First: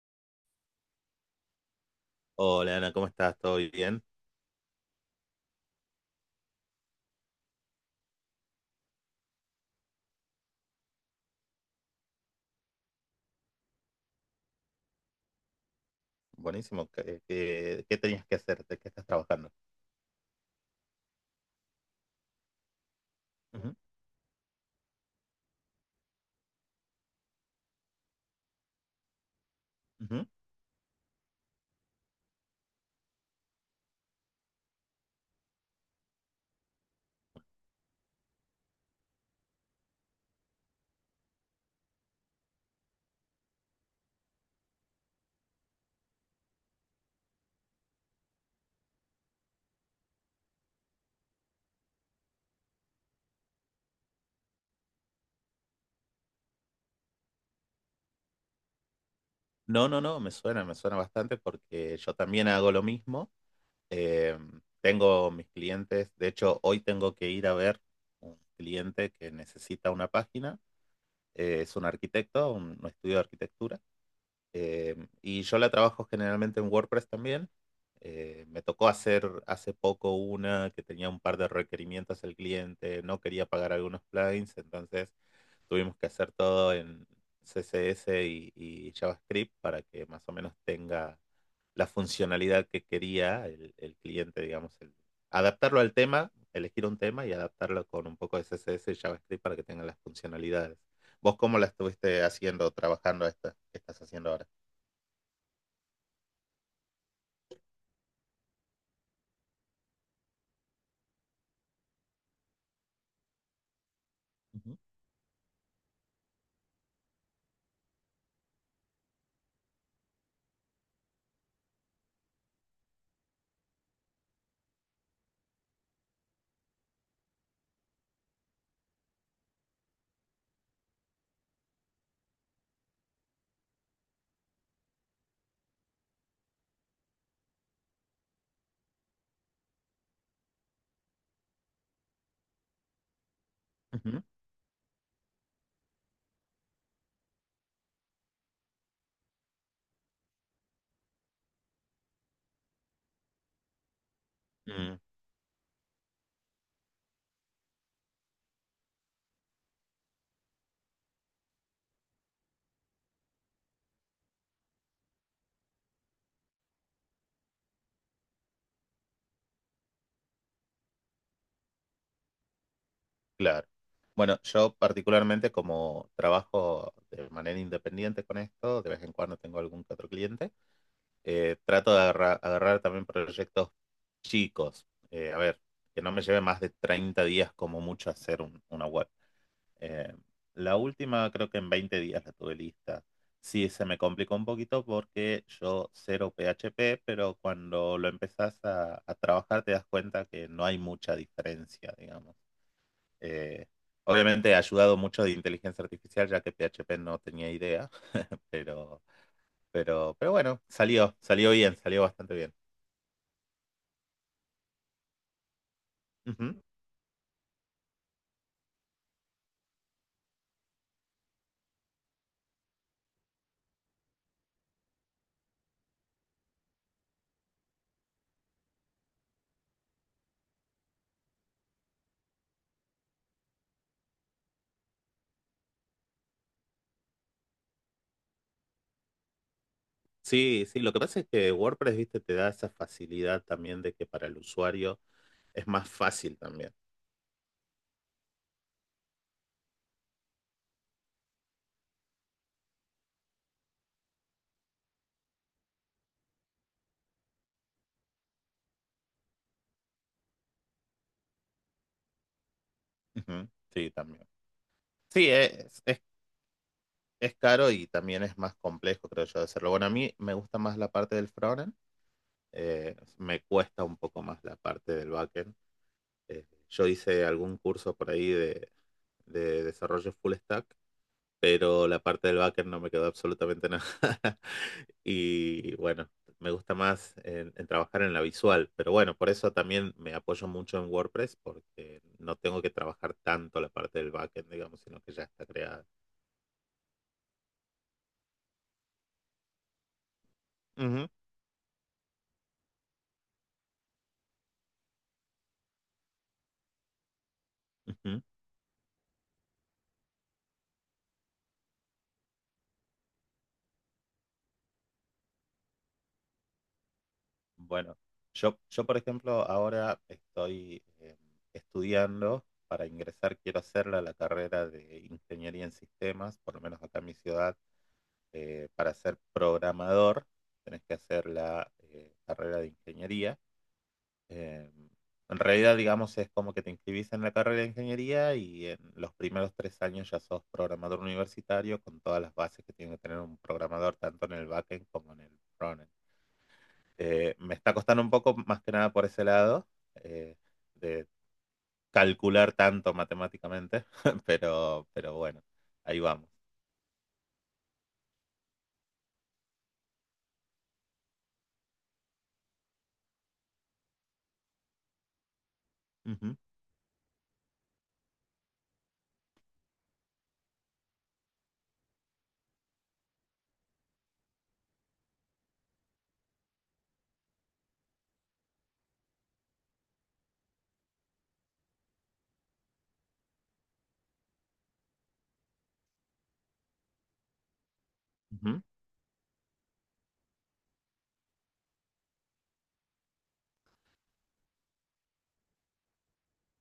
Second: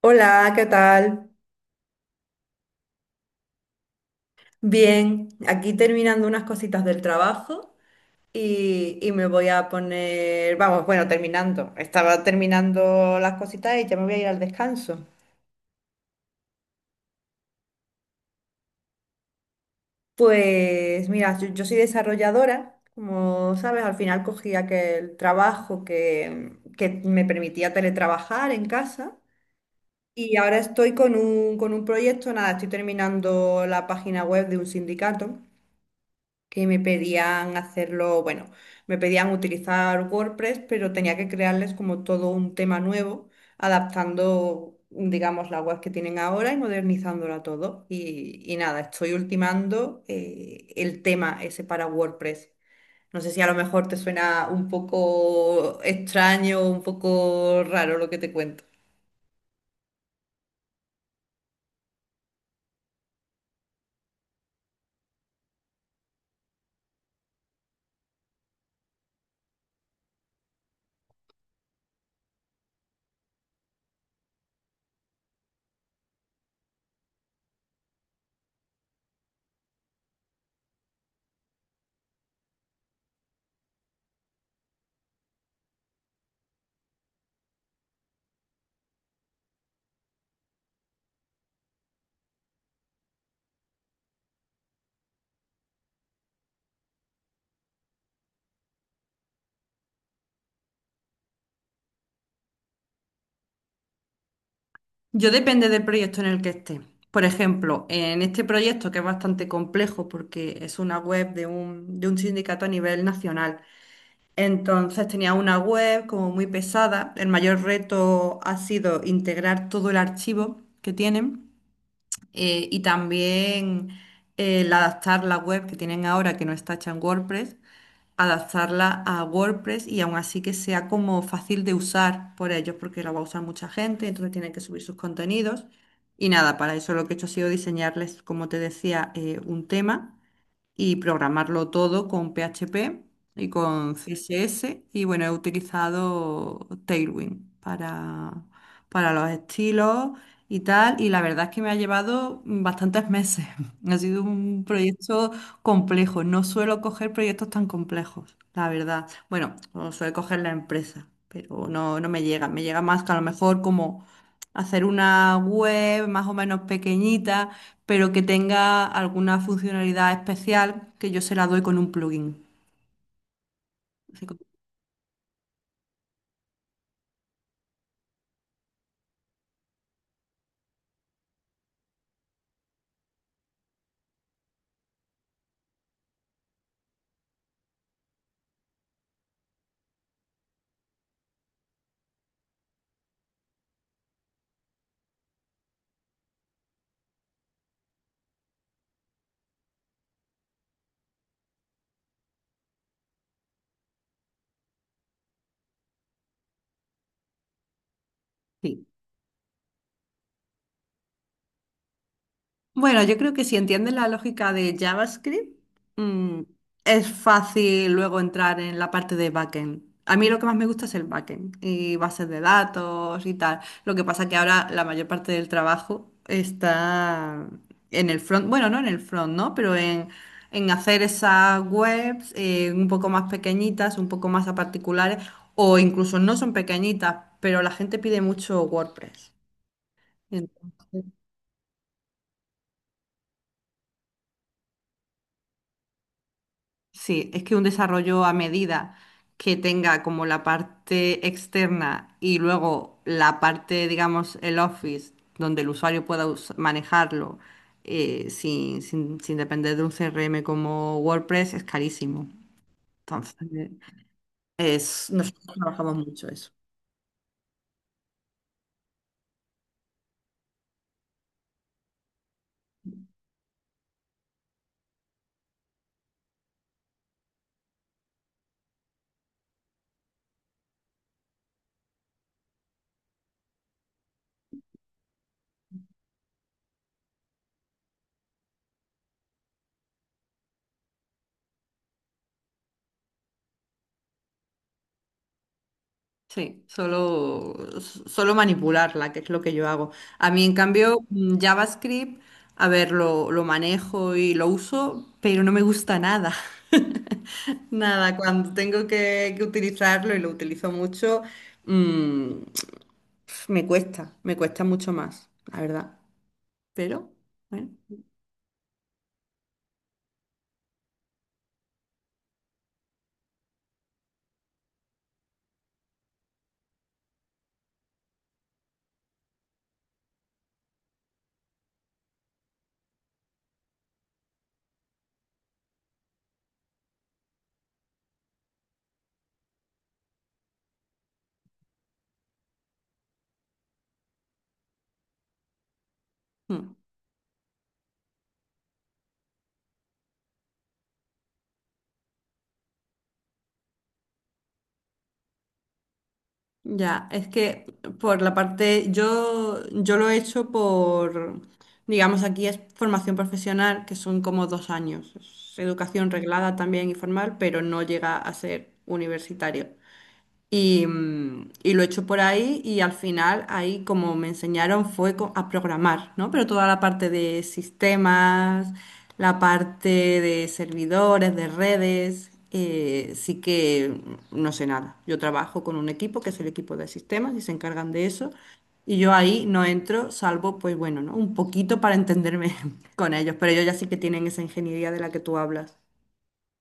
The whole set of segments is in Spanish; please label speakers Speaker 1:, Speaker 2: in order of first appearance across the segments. Speaker 1: Hola, ¿qué tal?
Speaker 2: Hola Ana, ¿cómo estás? ¿Todo bien?
Speaker 1: Bien, aquí terminando unas cositas del trabajo y me voy a poner, vamos, bueno, terminando. Estaba terminando las cositas y ya me voy a ir al descanso.
Speaker 2: Buenísimo. ¿Qué tenías que hacer? ¿De qué estás trabajando?
Speaker 1: Pues mira, yo soy desarrolladora, como
Speaker 2: Ujú,
Speaker 1: sabes, al final cogí aquel trabajo que me permitía teletrabajar en casa.
Speaker 2: ujú.
Speaker 1: Y ahora estoy con un proyecto, nada, estoy terminando la página web de un sindicato que me pedían hacerlo, bueno, me pedían utilizar WordPress, pero tenía que crearles como todo un tema nuevo, adaptando, digamos, la web que tienen ahora y modernizándola todo. Y nada, estoy ultimando el tema ese para WordPress. No sé si a lo mejor te suena un poco extraño, un poco raro lo que te cuento.
Speaker 2: No, no, no, me suena bastante porque yo también hago lo mismo. Eh, tengo mis clientes, de hecho hoy tengo que ir a ver un cliente que necesita una página. Es un arquitecto, un estudio de arquitectura. Eh, y yo la trabajo generalmente en WordPress también. Me tocó hacer hace poco una que tenía un par de requerimientos el cliente, no quería pagar algunos plugins, entonces tuvimos que hacer todo en CSS y JavaScript para que más o menos tenga la funcionalidad que quería el cliente, digamos, adaptarlo al tema, elegir un tema y adaptarlo con un poco de CSS y JavaScript para que tengan las funcionalidades. ¿Vos cómo la estuviste haciendo, trabajando esta? ¿Qué estás haciendo ahora?
Speaker 1: Yo depende del proyecto en el que esté. Por ejemplo, en este proyecto que es bastante complejo porque es una web de un sindicato a nivel nacional.
Speaker 2: Ujú,
Speaker 1: Entonces tenía una web como muy pesada. El mayor reto ha sido integrar todo el archivo que tienen, y también el adaptar la web que tienen ahora que no está hecha en WordPress, adaptarla a WordPress y aún así que sea como fácil de usar por ellos, porque la va a usar mucha gente, entonces tienen que subir sus contenidos. Y nada, para eso lo que he hecho ha sido diseñarles, como te decía, un tema y programarlo todo con PHP y con
Speaker 2: ujú.
Speaker 1: CSS. Y bueno, he utilizado Tailwind para los estilos y tal. Y la verdad es que me ha llevado bastantes meses. Ha sido un
Speaker 2: Mm,
Speaker 1: proyecto complejo. No suelo coger proyectos tan complejos, la verdad. Bueno, lo suele coger la empresa, pero no, no me llega. Me llega más que a lo mejor como hacer una web más o menos pequeñita, pero que tenga alguna funcionalidad especial que yo se la doy con un plugin.
Speaker 2: claro.
Speaker 1: Así
Speaker 2: Bueno,
Speaker 1: como...
Speaker 2: yo particularmente como trabajo de manera independiente con esto, de vez en cuando tengo algún que otro cliente, trato de agarrar, también proyectos chicos. A ver, que no me lleve más de 30 días como mucho hacer una web. Eh, la última creo que en 20 días la tuve lista. Sí, se me complicó un poquito porque yo cero PHP, pero cuando lo empezás a trabajar te das cuenta que no hay mucha diferencia, digamos. Eh, obviamente ha ayudado mucho de inteligencia artificial, ya que PHP no tenía idea.
Speaker 1: Sí.
Speaker 2: pero, pero bueno, salió bien, salió bastante bien.
Speaker 1: Bueno, yo creo que si entiendes la lógica de JavaScript, mm,
Speaker 2: Ujú.
Speaker 1: es fácil luego entrar en la parte de backend. A mí lo que más me gusta es el backend y bases de datos y tal. Lo que pasa que ahora la mayor parte del trabajo está en el front, bueno, no en el front, ¿no? Pero en hacer esas webs un poco más pequeñitas, un poco más a particulares, o incluso no son pequeñitas, pero la gente pide mucho WordPress.
Speaker 2: Sí, sí, lo que
Speaker 1: Entonces,
Speaker 2: pasa es que WordPress, viste, te da esa facilidad también de que para el usuario es más fácil también.
Speaker 1: sí, es que un desarrollo a medida que tenga como la parte externa y luego la parte, digamos, el office, donde el usuario pueda manejarlo, sin depender de un CRM como WordPress, es carísimo. Entonces,
Speaker 2: Ujú. Sí, también.
Speaker 1: es,
Speaker 2: Sí,
Speaker 1: nosotros
Speaker 2: es,
Speaker 1: trabajamos
Speaker 2: es,
Speaker 1: mucho eso.
Speaker 2: es caro y también es más complejo, creo yo, de hacerlo. Bueno, a mí me gusta más la parte del frontend, me cuesta un poco más la parte del backend. Yo hice algún curso por ahí de desarrollo full stack, pero la parte del backend no me quedó absolutamente nada. Y bueno, me gusta más en trabajar en la visual, pero bueno, por eso también me apoyo mucho en WordPress porque no tengo que trabajar tanto la parte del backend, digamos, sino que ya está creada.
Speaker 1: Sí, solo, solo manipularla, que es lo que yo hago. A mí, en cambio,
Speaker 2: Ujú.
Speaker 1: JavaScript, a ver, lo manejo y lo uso, pero no me gusta nada. Nada,
Speaker 2: Ujú.
Speaker 1: cuando tengo que utilizarlo y lo utilizo mucho, mm, me cuesta mucho más, la verdad. Pero bueno.
Speaker 2: Bueno, yo por ejemplo ahora estoy estudiando para ingresar, quiero hacer la carrera de ingeniería en sistemas, por lo menos acá en mi ciudad, para ser programador tenés que hacer la carrera de ingeniería. Eh, en realidad, digamos, es como que te inscribís en la carrera de ingeniería y en los primeros 3 años ya sos programador universitario con todas las bases que tiene que tener un programador tanto en el backend como en el frontend.
Speaker 1: mm.
Speaker 2: Me está costando un poco más que nada por ese lado, eh, de calcular tanto matemáticamente. Pero bueno, ahí vamos.
Speaker 1: Ya, es que por la parte, yo lo he hecho por, digamos, aquí es formación profesional, que son como 2 años. Es educación
Speaker 2: Ujú,
Speaker 1: reglada también y formal, pero no llega a ser universitario. Y, y lo he hecho por ahí y al final ahí como me enseñaron fue a programar, ¿no? Pero toda la parte de sistemas, la parte de servidores, de redes, sí que no sé nada. Yo trabajo con un equipo que es el equipo de sistemas y se encargan de eso.
Speaker 2: ujú.
Speaker 1: Y yo ahí no entro, salvo, pues bueno, ¿no? Un poquito para entenderme con ellos, pero ellos ya sí que tienen esa ingeniería de la que tú hablas.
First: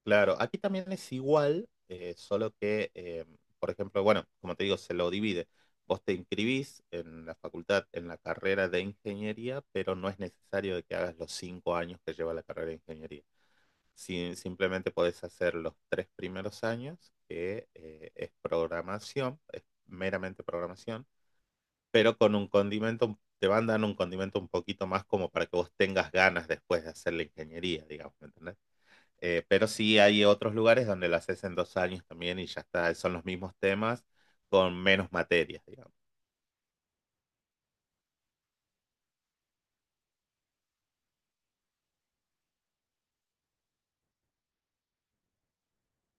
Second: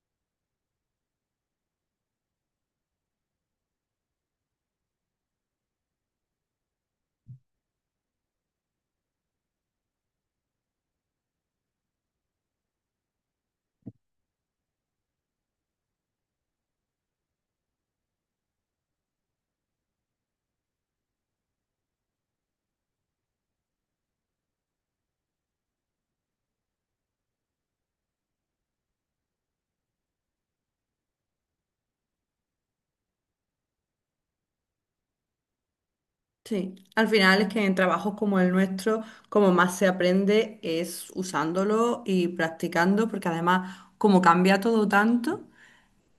Speaker 2: Claro, aquí también es igual, solo que, por ejemplo, bueno, como te digo, se lo divide. Vos te inscribís en la facultad, en la carrera de ingeniería, pero no es necesario de que hagas los 5 años que lleva la carrera de ingeniería. Si simplemente podés hacer los 3 primeros años, que es programación, es meramente programación, pero con un condimento, te van dando un condimento un poquito más como para que vos tengas ganas después de hacer la ingeniería, digamos, ¿me entendés? Pero sí hay otros lugares donde lo haces en 2 años también y ya está, son los mismos temas con menos materias, digamos.
Speaker 1: Sí, al final es que en trabajos como el nuestro, como más se aprende es usándolo y practicando, porque además como cambia todo tanto,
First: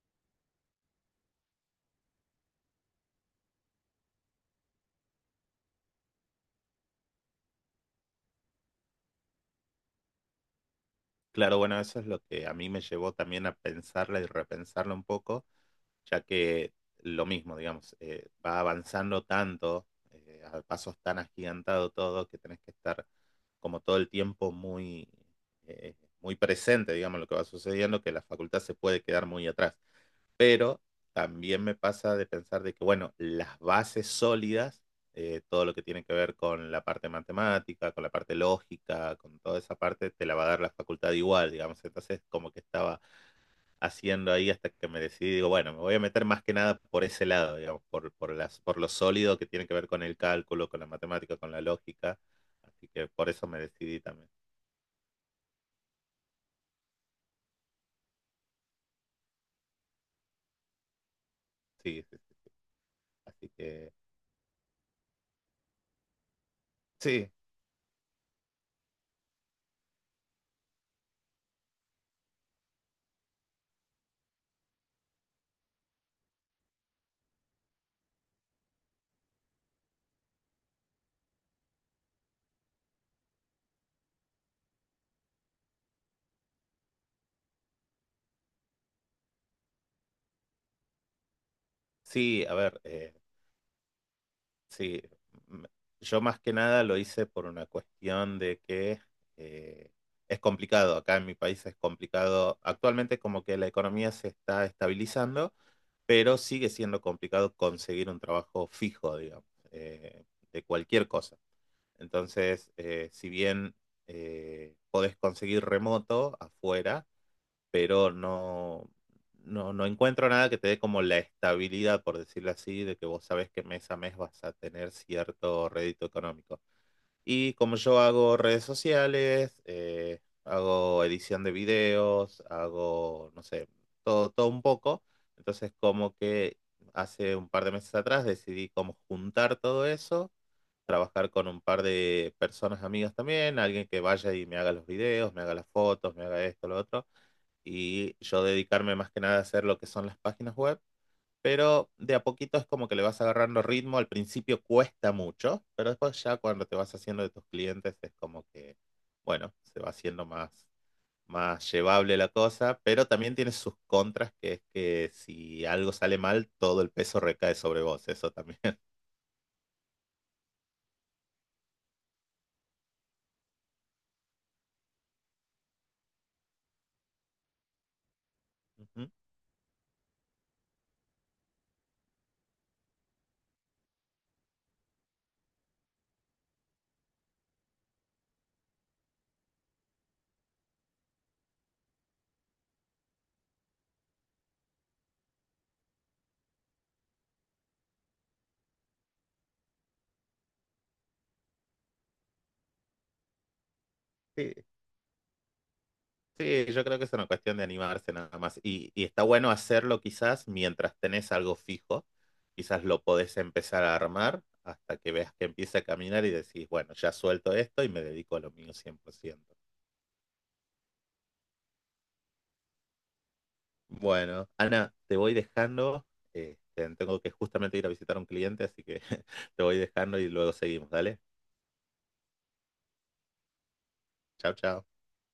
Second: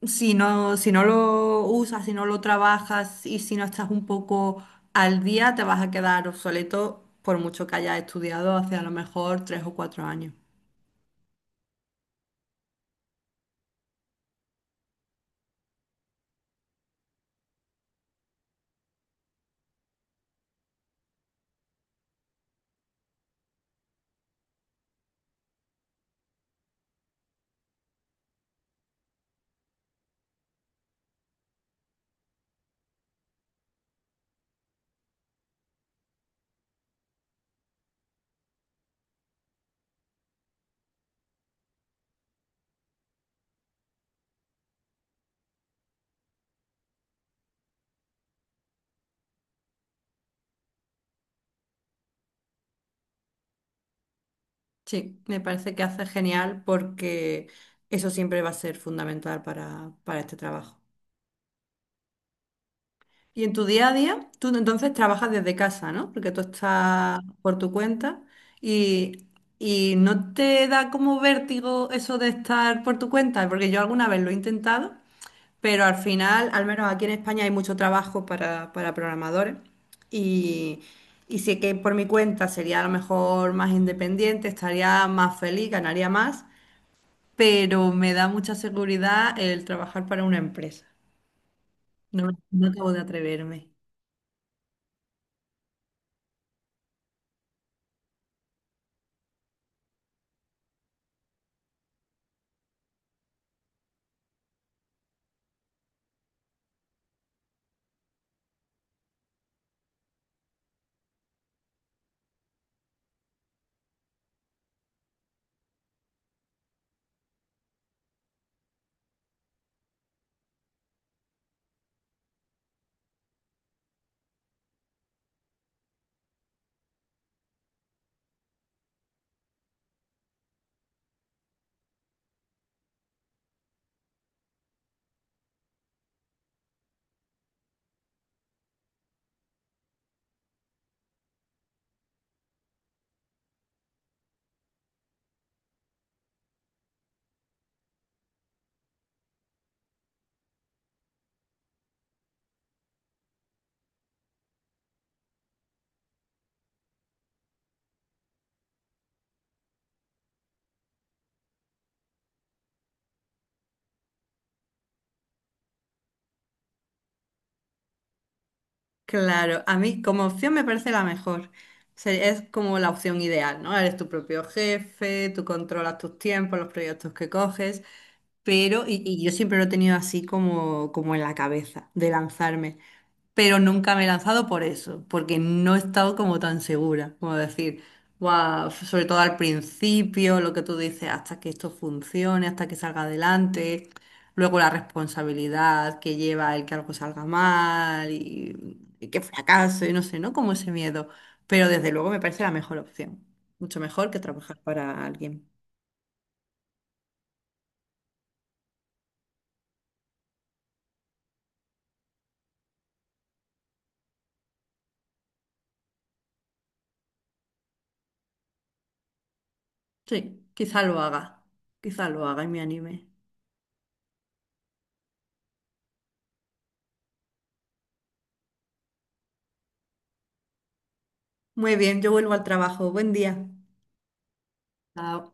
Speaker 1: si no, si no lo usas, si no lo trabajas y si no estás un poco al día, te vas a quedar obsoleto por mucho que hayas estudiado hace a lo mejor 3 o 4 años.
Speaker 2: Claro, bueno, eso es lo que a mí me llevó también a pensarla y repensarla un poco ya que lo mismo, digamos, va avanzando tanto, a pasos tan agigantados todo, que tenés que estar como todo el tiempo muy, eh, muy presente, digamos, lo que va sucediendo, que la facultad se puede quedar muy atrás. Pero también me pasa de pensar de que, bueno, las bases sólidas, todo lo que tiene que ver con la parte matemática, con la parte lógica, con toda esa parte, te la va a dar la facultad igual, digamos. Entonces, como que estaba haciendo ahí hasta que me decidí, digo, bueno, me voy a meter más que nada por ese lado, digamos, por lo sólido que tiene que ver con el cálculo, con la matemática, con la lógica. Así que por eso me decidí también.
Speaker 1: Sí, me parece que hace genial porque eso siempre va a ser fundamental para este trabajo.
Speaker 2: Sí, sí, sí.
Speaker 1: Y
Speaker 2: Así
Speaker 1: en tu día a
Speaker 2: que
Speaker 1: día, tú entonces trabajas desde casa, ¿no? Porque tú estás
Speaker 2: sí,
Speaker 1: por tu cuenta y, y no te da como vértigo eso de estar por tu cuenta, porque yo alguna vez lo he intentado, pero al final, al menos aquí en España hay mucho trabajo para programadores y, y sé que por mi cuenta sería a lo mejor más independiente, estaría más feliz, ganaría más, pero me da mucha seguridad el trabajar para una empresa. No,
Speaker 2: sí, a
Speaker 1: no
Speaker 2: ver,
Speaker 1: acabo de atreverme.
Speaker 2: sí, m- yo más que nada lo hice por una cuestión de que eh, es complicado, acá en mi país es complicado, actualmente como que la economía se está estabilizando, pero sigue siendo complicado conseguir un trabajo fijo, digamos, eh, de cualquier cosa. Entonces, si bien podés conseguir remoto afuera, pero no, no encuentro nada que te dé como la estabilidad, por decirlo así, de que vos sabes que mes a mes vas a tener cierto rédito económico. Y como yo hago redes sociales, hago edición de videos, hago, no sé, todo, todo un poco, entonces como que hace un par de meses atrás decidí como juntar todo eso trabajar con un par de personas amigas también, alguien que vaya y me haga los videos, me haga las fotos, me haga esto, lo otro, y yo dedicarme más que nada a hacer lo que son las páginas web. Pero de a poquito es como que le vas agarrando ritmo. Al principio cuesta mucho, pero después ya cuando te vas haciendo de tus clientes es como que, bueno, se va haciendo más, más llevable la cosa. Pero también tiene sus contras, que es que si algo sale mal, todo el peso recae sobre vos. Eso también.
Speaker 1: Claro, a mí como opción me parece la mejor. O es como la opción ideal, ¿no? Eres tu propio jefe, tú controlas tus tiempos, los proyectos que coges, pero,
Speaker 2: Ujú.
Speaker 1: y yo siempre lo he tenido así como, como en la cabeza, de lanzarme, pero nunca me he lanzado por eso, porque no he estado como tan segura, como decir, "Guau", sobre todo al principio, lo que tú dices, hasta que esto funcione, hasta que salga adelante, luego la responsabilidad que lleva el que algo salga mal y que fracaso y no sé, ¿no? Como ese miedo, pero desde luego me parece la mejor opción, mucho mejor que
Speaker 2: Sí,
Speaker 1: trabajar para alguien.
Speaker 2: sí, yo creo que es una cuestión de animarse nada más. Y está bueno hacerlo quizás mientras tenés algo fijo. Quizás lo podés empezar a armar hasta que veas que empieza a caminar y decís, bueno, ya suelto esto y me dedico a lo mío 100%.
Speaker 1: Sí, quizá lo haga y me anime.
Speaker 2: Bueno, Ana, te voy dejando. Tengo que justamente ir a visitar a un cliente, así que te voy dejando y luego seguimos. Dale.
Speaker 1: Muy bien, yo vuelvo al trabajo, buen día.
Speaker 2: Chao, chao.
Speaker 1: Chao.